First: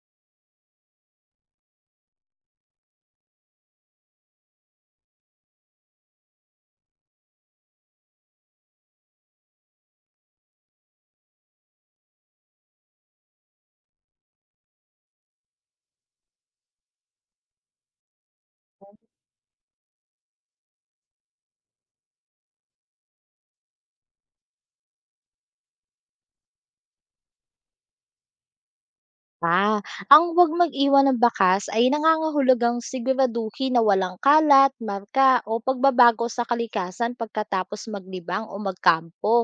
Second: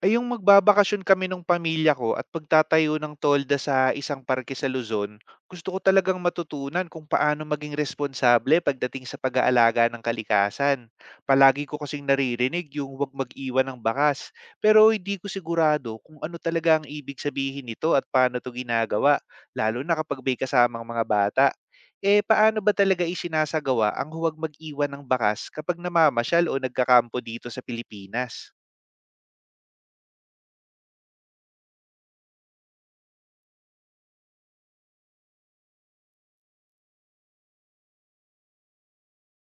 Ay yung magbabakasyon kami nung pamilya ko at pagtatayo ng tolda sa isang parke sa Luzon, gusto ko talagang matutunan kung paano maging responsable pagdating sa pag-aalaga ng kalikasan. Palagi ko kasing naririnig yung huwag mag-iwan ng bakas, pero hindi ko sigurado kung ano talaga ang ibig sabihin nito at paano to ginagawa, lalo na kapag may kasamang mga bata. Eh, paano ba talaga isinasagawa ang huwag mag-iwan ng bakas kapag namamasyal o nagkakampo dito sa Pilipinas? Ah, ang huwag mag-iwan ng bakas ay nangangahulugang siguraduhin na walang kalat, marka o pagbabago sa kalikasan pagkatapos maglibang o magkampo.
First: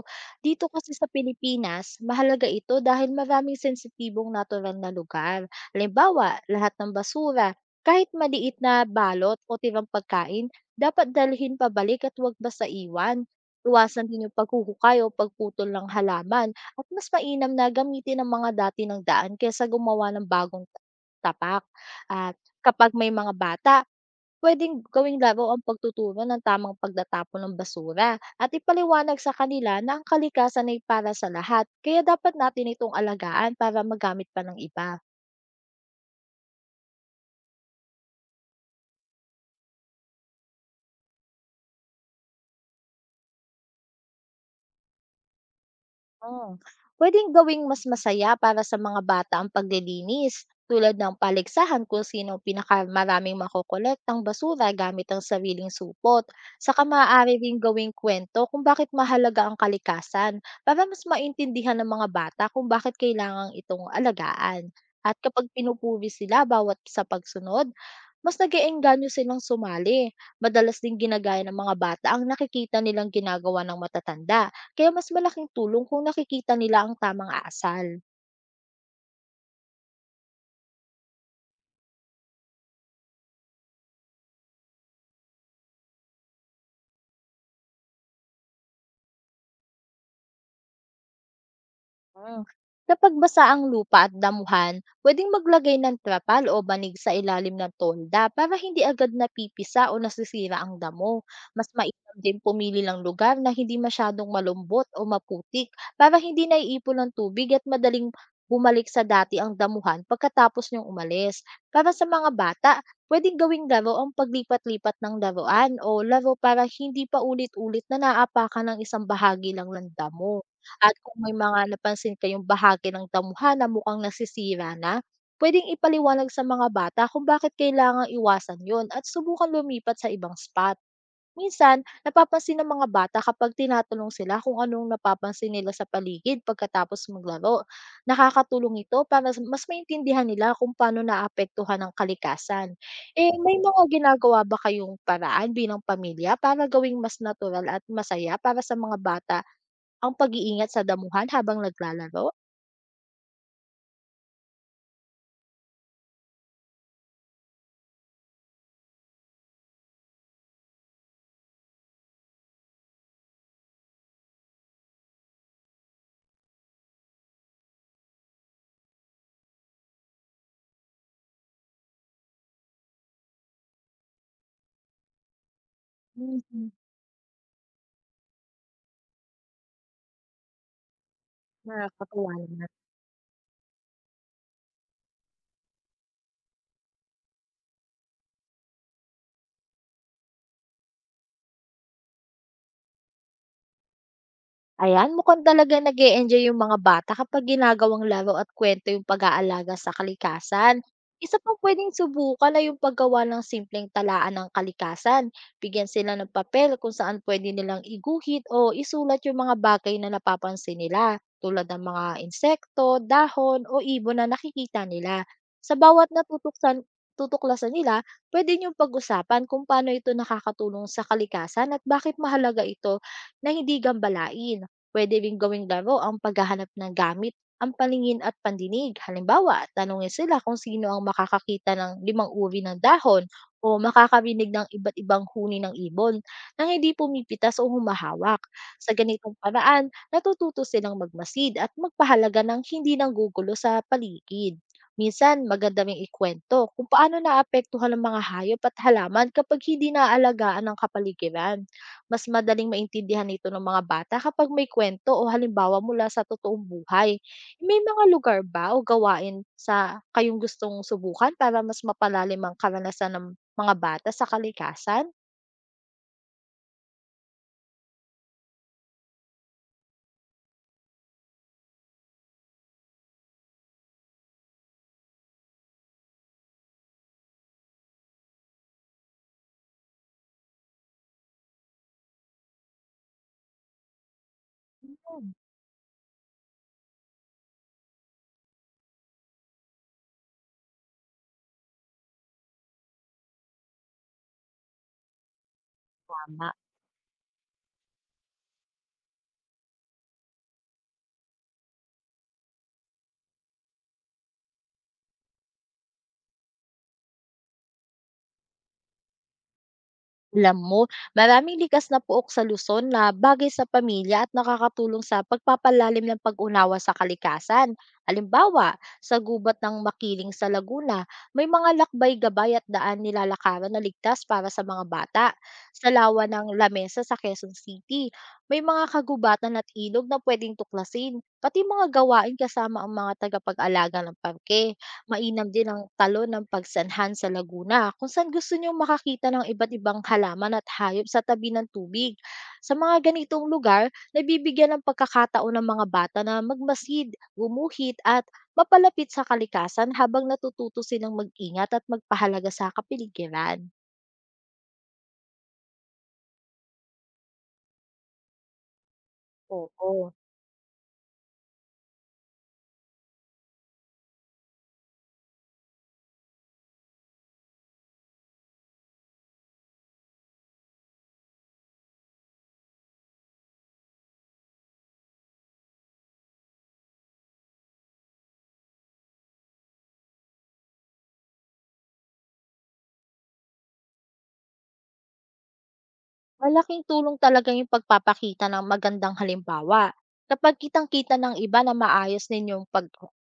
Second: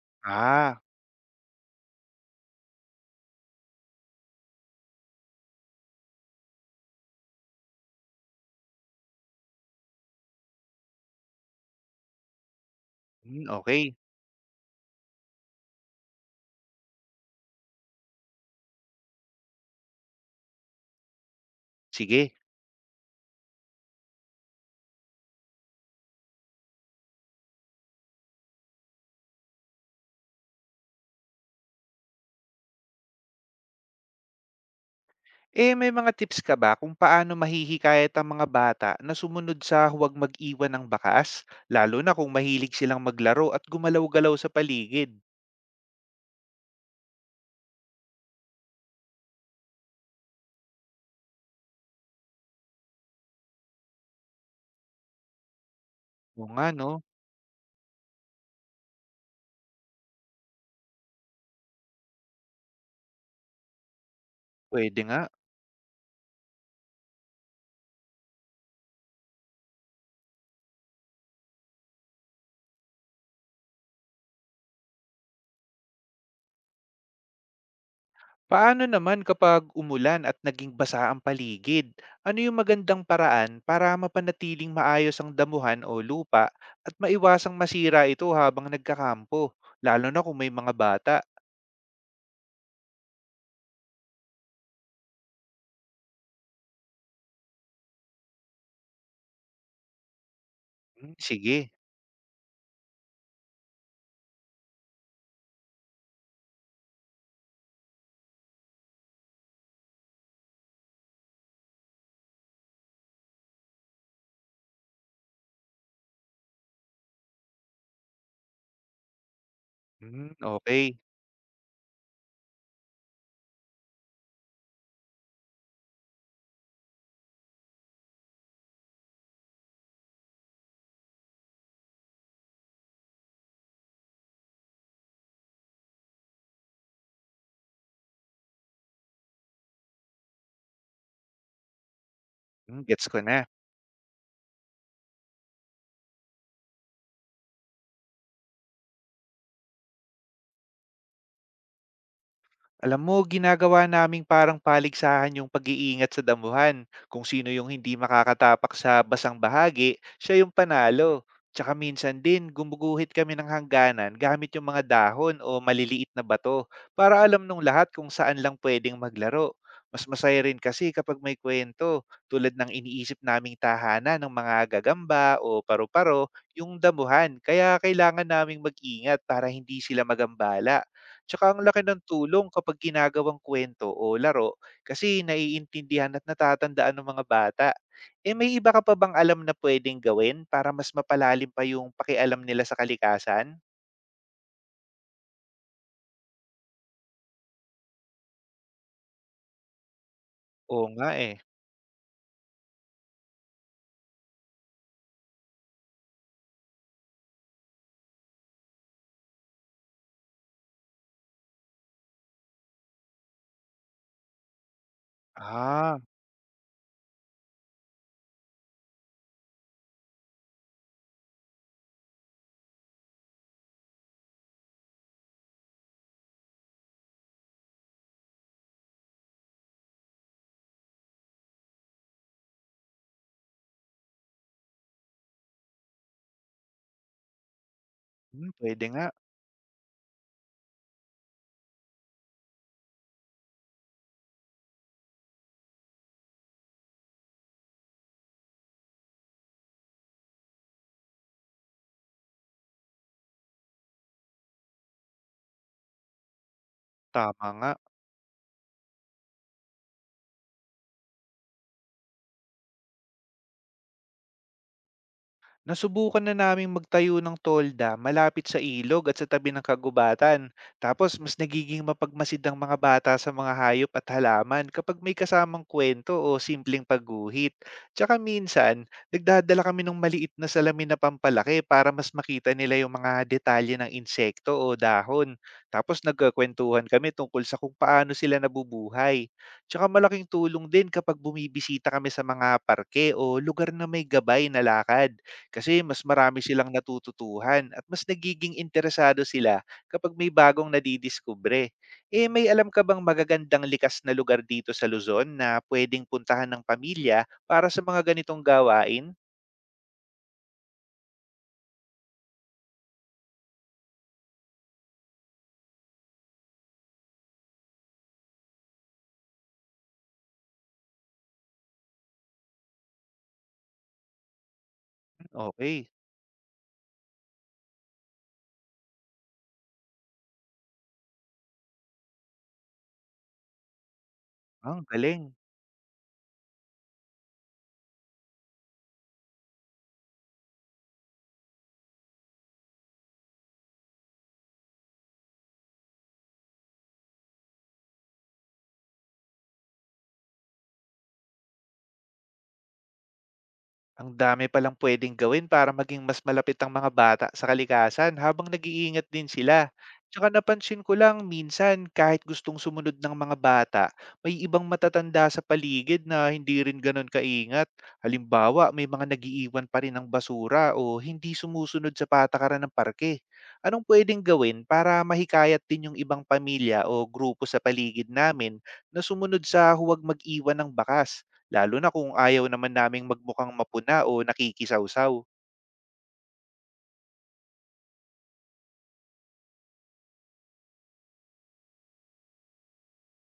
Dito Ah. kasi sa Pilipinas, mahalaga ito dahil maraming sensitibong natural na lugar. Halimbawa, lahat ng basura, kahit maliit na balot o tirang pagkain, dapat dalhin pabalik at huwag basta iwan. Hmm, okay, Iwasan din yung paghuhukay o pagputol ng halaman at mas mainam na gamitin ang mga dati ng daan kaysa gumawa ng bagong tapak. sige. At kapag may mga bata, puwedeng gawing laro ang pagtuturo ng tamang pagtatapon ng basura at ipaliwanag sa kanila na ang kalikasan ay para sa lahat kaya dapat natin itong alagaan para magamit pa ng iba. Eh, may mga tips ka ba kung paano mahihikayat ang mga bata na sumunod sa huwag mag-iwan ng bakas, lalo na kung mahilig silang maglaro at gumalaw-galaw sa paligid? Hmm, puwedeng gawing mas masaya para sa mga bata ang paglilinis, tulad ng paligsahan kung sino sinong pinakamaraming makokolektang basura gamit ang sariling supot. Oo nga Saka 'no, maaari ring gawing kwento kung bakit mahalaga ang kalikasan para mas maintindihan ng mga bata kung bakit kailangan itong alagaan. puwede At nga. kapag pinupuri sila bawat sa pagsunod, mas silang sumali. Madalas ding ginagaya ng mga bata ang nakikita nilang ginagawa ng matatanda kaya mas malaking tulong kung nakikita nila ang tamang asal. Paano naman kapag umulan at naging basa ang paligid? Ano yung magandang paraan para mapanatiling maayos ang damuhan o lupa at maiwasang masira ito habang nagkakampo, lalo na kung may mga bata? Hmm. Kapag basa ang lupa at damuhan, pwedeng maglagay ng trapal o banig sa ilalim ng tolda para hindi agad napipisa o nasisira ang Hmm, damo. Mas sige. mainam din pumili ng lugar na hindi masyadong malumbot o maputik para hindi naiipon ng tubig at madaling bumalik sa dati ang damuhan pagkatapos niyong umalis. Para sa mga bata, pwedeng gawing laro ang paglipat-lipat ng laruan o laro para hindi pa ulit-ulit na naapakan ng isang bahagi lang ng Hmm, damo. At okay. kung may mga napansin kayong bahagi ng damuhan na mukhang nasisira na, pwedeng ipaliwanag sa mga bata kung bakit kailangang iwasan yon at subukan lumipat sa ibang spot. Minsan, napapansin ng mga bata kapag tinatanong sila kung anong napapansin nila sa paligid pagkatapos maglaro. Nakakatulong ito para mas maintindihan nila kung paano naapektuhan ang kalikasan. Hmm, gets ko Eh, na. may mga ginagawa ba kayong paraan bilang pamilya para gawing mas natural at masaya para sa mga bata ang pag-iingat sa damuhan habang naglalaro? Alam mo, ginagawa naming parang paligsahan yung pag-iingat sa damuhan. Kung sino yung hindi makakatapak sa basang bahagi, siya yung panalo. Tsaka minsan din, gumuguhit kami ng hangganan gamit yung mga dahon o maliliit na bato para alam nung lahat kung saan lang pwedeng maglaro. Mas masaya rin kasi kapag may kwento, tulad ng iniisip naming tahanan ng mga gagamba o paru-paro, Hmm, yung damuhan. Kaya kailangan naming mag-ingat para hindi sila magambala. Tsaka ang laki ng Nakakatuwa tulong naman. kapag ginagawang kwento o laro kasi naiintindihan at natatandaan ng mga bata. Eh, may iba ka pa bang alam na pwedeng gawin para mas mapalalim pa yung pakialam nila sa kalikasan? Ayan, mukhang talaga nag enjoy yung mga bata kapag ginagawang laro at kwento yung pag-aalaga sa Oo kalikasan. nga eh. Isa pang pwedeng subukan ay yung paggawa ng simpleng talaan ng kalikasan. Bigyan sila ng papel kung saan pwede nilang iguhit o isulat yung mga bagay na napapansin nila, tulad ng mga insekto, dahon o ibon na nakikita nila. Sa Ah, bawat tutuklasan nila, pwede niyong pag-usapan kung paano ito nakakatulong sa kalikasan at bakit mahalaga ito na hindi gambalain. Puwede ring gawing laro ang paghahanap ng gamit, ang paningin at pandinig. Halimbawa, tanungin sila kung sino ang makakakita ng limang uri ng dahon o makakarinig ng iba't ibang huni ng ibon nang hindi pumipitas o humahawak. hmm, pwede Sa nga. ganitong paraan, natututo silang magmasid at magpahalaga ng hindi nanggugulo sa paligid. Minsan, maganda ring ikwento kung paano naapektuhan ng mga hayop at halaman kapag hindi naaalagaan ng kapaligiran mas madaling maintindihan ito ng mga bata kapag may kwento o halimbawa mula sa totoong buhay. Tama nga. May mga lugar ba o gawain sa kayong gustong subukan para mas mapalalim ang karanasan ng mga bata sa kalikasan? Nasubukan na naming magtayo ng tolda malapit sa ilog at sa tabi ng kagubatan. Tapos mas nagiging mapagmasid ang mga bata sa mga hayop at halaman kapag may kasamang kwento o simpleng pagguhit. Tsaka minsan, nagdadala kami ng maliit na salamin na pampalaki para mas makita nila yung mga detalye ng insekto o Hmm, dahon. Tapos nagkakwentuhan kami tungkol sa kung paano sila nabubuhay. Tsaka malaking tulong din kapag bumibisita kami sa mga parke o lugar na may gabay na lakad kasi mas marami Tama. silang natututuhan at mas nagiging interesado sila kapag may bagong nadidiskubre. Eh, may alam ka bang magagandang likas na lugar dito sa Luzon na pwedeng puntahan ng pamilya para sa mga ganitong gawain? Alam mo, maraming likas na puok sa Luzon na bagay sa pamilya at nakakatulong sa pagpapalalim ng pag-unawa sa kalikasan. Halimbawa, sa gubat ng Makiling sa Laguna, may mga lakbay gabay at daan nilalakaran na ligtas para sa mga bata. Okay, Sa lawa ng Lamesa sa Quezon City, may mga kagubatan at ilog na pwedeng tuklasin, pati mga gawain kasama ang mga tagapag-alaga ng parke. ang galing. Mainam din ang talo ng pagsanhan sa Laguna kung saan gusto niyong makakita ng iba't ibang halaman at hayop sa tabi ng tubig. Sa mga ganitong lugar, nabibigyan ng pagkakataon ng mga bata na magmasid, gumuhit at mapalapit sa kalikasan habang natututo silang mag-ingat at magpahalaga sa kapiligiran. Ang dami palang pwedeng gawin para maging mas malapit ang mga bata sa kalikasan habang nag-iingat din sila. Oo. Tsaka napansin ko lang minsan kahit gustong sumunod ng mga bata, may ibang matatanda sa paligid na hindi rin ganun kaingat. Halimbawa, may mga nagiiwan pa rin ng basura o hindi sumusunod sa patakaran ng parke. Anong pwedeng gawin para mahikayat din yung ibang pamilya o grupo sa paligid namin na sumunod sa huwag mag-iwan ng bakas? Lalo na kung ayaw naman naming magmukhang mapuna o nakikisawsaw. Malaking tulong talaga yung pagpapakita ng magandang halimbawa. Kapag kitang-kita ng iba na maayos ninyong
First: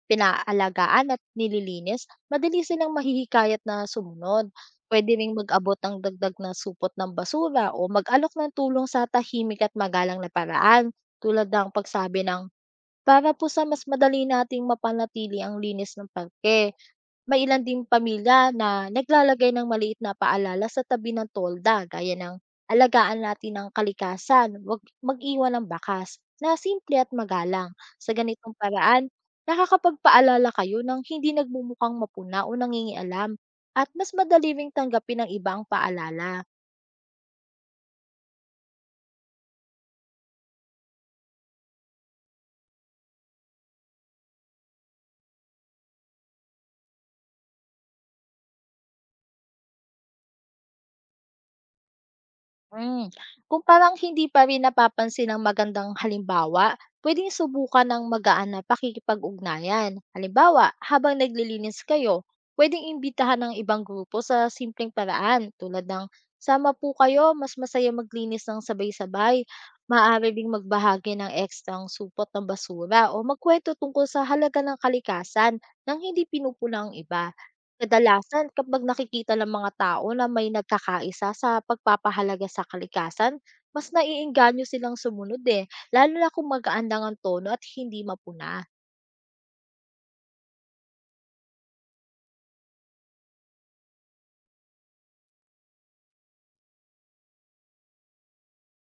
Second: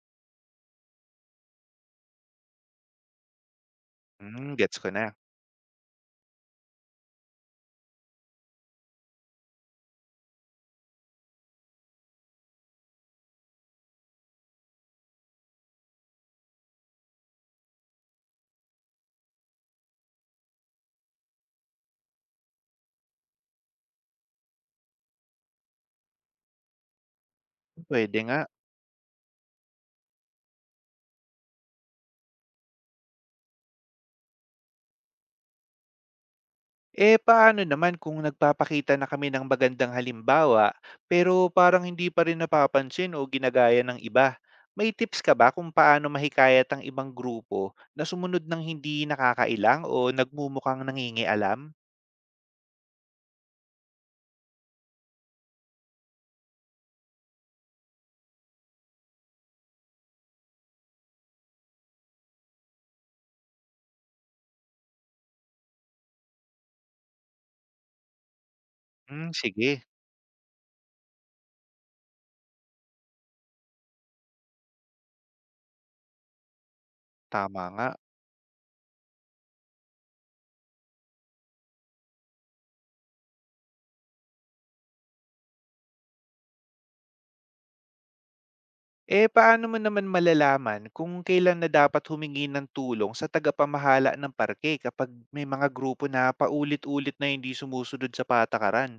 pinaalagaan at nililinis, madali silang mahihikayat na sumunod. Hmm, gets ko Pwede na. ring mag-abot ng dagdag na supot ng basura o mag-alok ng tulong sa tahimik at magalang na paraan tulad ng pagsabi ng para po sa mas madali nating mapanatili ang linis ng parke. May ilan ding pamilya na naglalagay ng maliit na paalala sa tabi ng tolda gaya ng alagaan natin ang kalikasan, wag mag-iwan ng bakas na simple at magalang. Sa Pwede nga. ganitong paraan, nakakapagpaalala kayo ng hindi nagmumukhang mapuna o nangingialam at mas madali ring tanggapin ng iba ang paalala. Eh, paano naman kung nagpapakita na kami ng magandang halimbawa, pero parang hindi pa rin napapansin o ginagaya ng iba? May tips ka ba kung paano mahikayat ang ibang grupo na sumunod ng hindi nakakailang o nagmumukhang nangingialam? Hmm, kung parang hindi pa rin napapansin ang magandang halimbawa, pwedeng subukan ng magaan na pakikipag-ugnayan. Halimbawa, habang naglilinis kayo, pwedeng imbitahan ng ibang grupo sa simpleng paraan tulad ng sama po kayo, mas masaya maglinis ng Hmm, sabay-sabay. sige. Maaari ding magbahagi ng ekstrang supot ng basura o magkwento tungkol sa halaga ng kalikasan nang hindi pinupulang ang iba. Tama nga. Kadalasan kapag nakikita ng mga tao na may nagkakaisa sa pagpapahalaga sa kalikasan, mas naiengganyo silang sumunod eh, lalo na kung magaan lang ang tono at hindi mapuna. Eh, paano mo naman malalaman kung kailan na dapat humingi ng tulong sa tagapamahala ng parke kapag may mga grupo na paulit-ulit na hindi sumusunod sa patakaran?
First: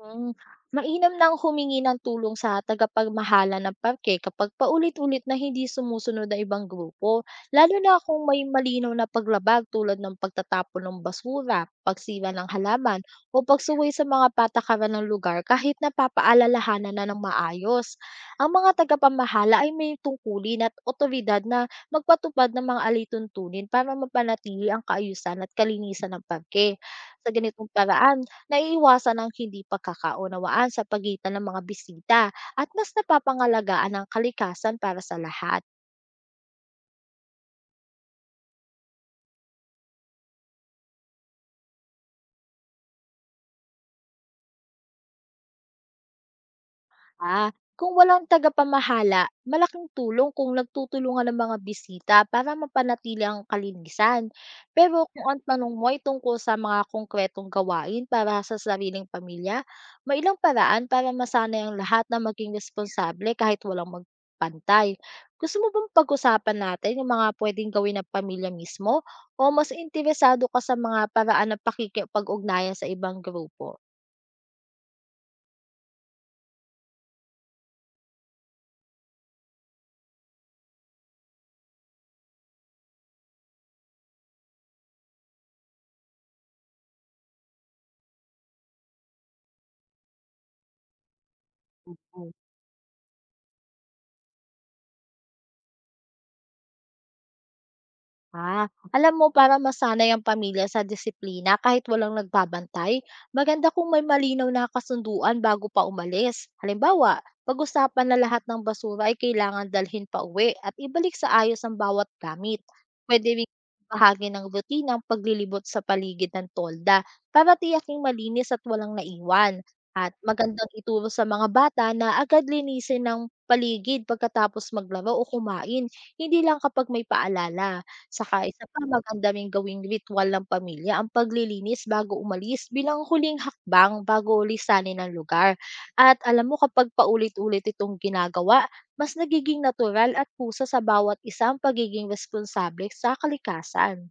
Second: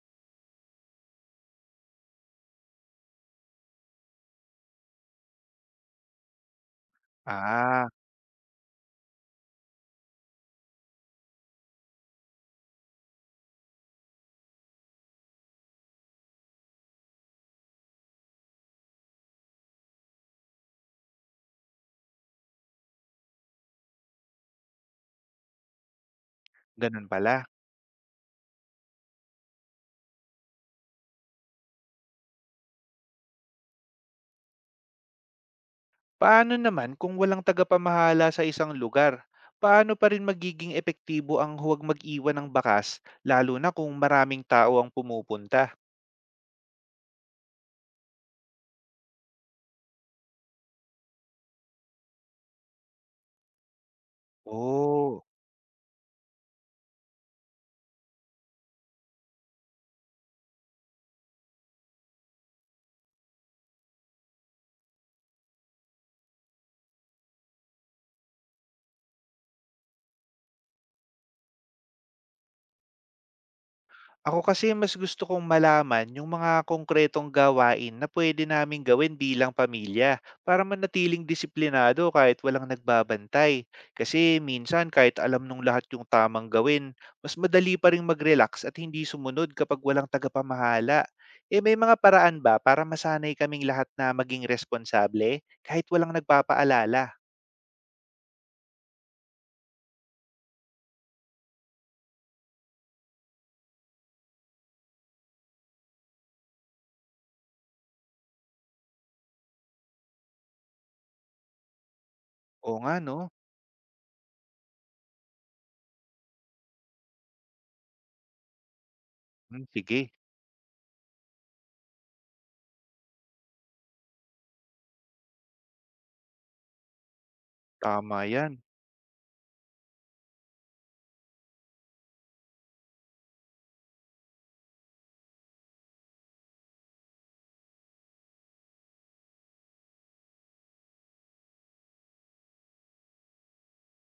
Hmm, Mainam na ang humingi ng tulong sa tagapagmahala ng parke kapag paulit-ulit na hindi sumusunod ang ibang grupo, lalo Ah, na kung may malinaw na paglabag tulad ng pagtatapon ng basura, pagsira ng halaman, o pagsuway sa mga patakaran ng lugar kahit napapaalalahanan na ng maayos. Ang mga tagapamahala ay may tungkulin at otoridad na magpatupad ng mga alituntunin para mapanatili ang kaayusan at kalinisan ng parke. ganun Sa pala. ganitong paraan, naiiwasan ang hindi pagkakaunawaan sa pagitan ng mga bisita at mas napapangalagaan ang kalikasan para sa lahat. Paano naman kung walang tagapamahala sa isang lugar? Paano pa rin magiging epektibo ang huwag mag-iwan ng bakas, lalo na kung maraming tao ang pumupunta? Ah, kung walang tagapamahala, malaking tulong kung nagtutulungan ng mga bisita para mapanatili ang kalinisan. Pero Oh. kung ang tanong mo ay tungkol sa mga konkretong gawain para sa sariling pamilya, may ilang paraan para masanay ang lahat na maging responsable kahit walang magpantay. Gusto mo bang pag-usapan natin yung mga pwedeng gawin ng pamilya mismo o mas interesado ka sa mga paraan ng pakikipag-ugnayan sa ibang grupo? Ako kasi mas gusto kong malaman yung mga konkretong gawain na pwede naming gawin bilang pamilya para manatiling disiplinado kahit walang nagbabantay. Kasi minsan kahit alam nung lahat yung tamang gawin, mas madali pa rin mag-relax at hindi sumunod kapag walang tagapamahala. Eh, may mga paraan ba para masanay kaming lahat na maging responsable kahit walang nagpapaalala? Ah, alam mo para masanay ang pamilya sa disiplina kahit walang nagbabantay, maganda kung may malinaw na kasunduan bago pa umalis. Halimbawa, pag-usapan na lahat ng basura ay kailangan dalhin pa uwi at ibalik sa ayos ang bawat gamit. Oo nga, no? Pwede rin bahagi ng rutina ang paglilibot sa paligid ng tolda para tiyaking malinis at walang naiwan. Hmm, sige, At magandang ituro sa mga bata na agad linisin ng paligid pagkatapos maglaro o kumain, hindi lang kapag may paalala. tama Saka yan. isa pa maganda gawing ritual ng pamilya ang paglilinis bago umalis bilang huling hakbang bago lisanin ang lugar. At alam mo kapag paulit-ulit itong ginagawa, mas nagiging natural at pusa sa bawat isang pagiging responsable sa kalikasan.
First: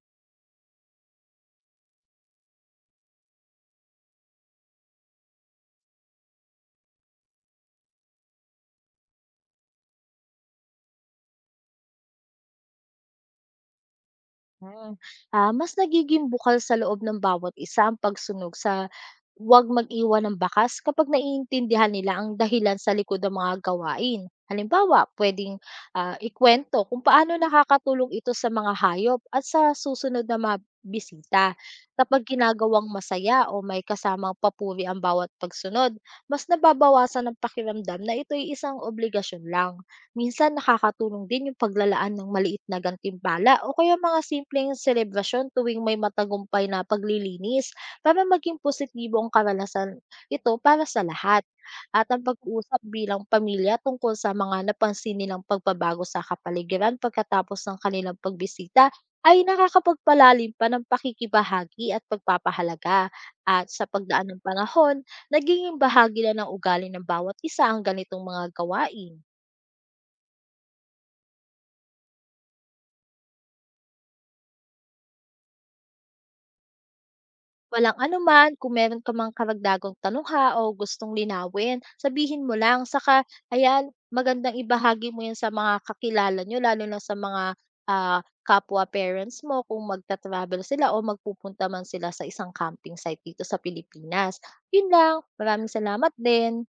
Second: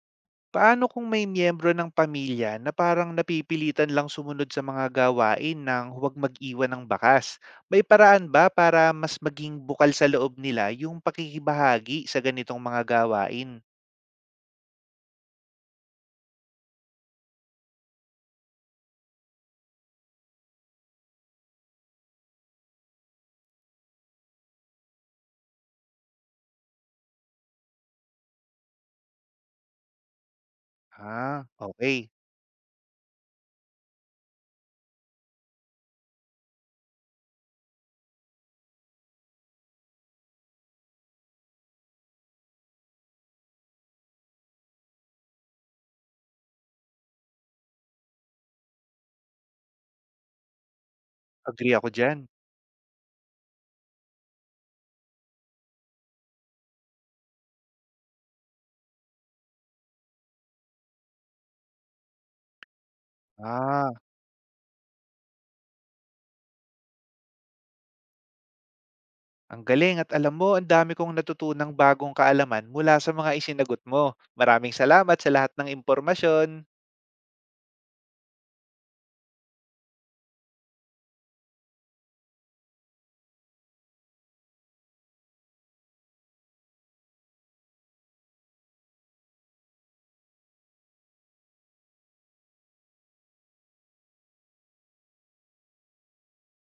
Paano kung may miyembro ng pamilya na parang napipilitan lang sumunod sa mga gawain ng huwag mag-iwan ng bakas? May paraan ba para mas maging bukal sa loob nila yung pakikibahagi sa ganitong mga gawain? Hmm, Mas nagiging bukal sa loob ng bawat isa ang pagsunog sa huwag mag-iwan ng bakas kapag naiintindihan nila ang dahilan sa likod ng mga gawain. Halimbawa, pwedeng ikwento kung paano nakakatulong ito sa mga hayop at sa susunod na mga Ah, bisita. okay. Kapag ginagawang masaya o may kasamang papuri ang bawat pagsunod, mas nababawasan ang pakiramdam na ito ay isang obligasyon lang. Minsan nakakatulong din yung paglalaan ng maliit na gantimpala o kaya mga simpleng selebrasyon tuwing may matagumpay na paglilinis para maging positibo ang karanasan ito para sa lahat. Agree ako At dyan. ang pag-uusap bilang pamilya tungkol sa mga napansin nilang pagbabago sa kapaligiran pagkatapos ng kanilang pagbisita ay nakakapagpalalim pa ng pakikibahagi at pagpapahalaga. At Ah, sa pagdaan ng panahon, nagiging bahagi na ng ugali ng bawat isa ang ganitong mga gawain. ang galing, at alam mo, ang dami kong natutunang bagong kaalaman mula sa mga isinagot mo. Maraming salamat sa lahat ng impormasyon. Walang anuman, kung meron ka mang karagdagang tanong ha o gustong linawin, sabihin mo lang. Saka, ayan, magandang ibahagi mo yan sa mga kakilala nyo, lalo na sa mga ah, kapwa parents mo kung magta-travel sila o magpupunta man sila sa isang camping site dito sa Pilipinas. Yun lang. Maraming salamat din.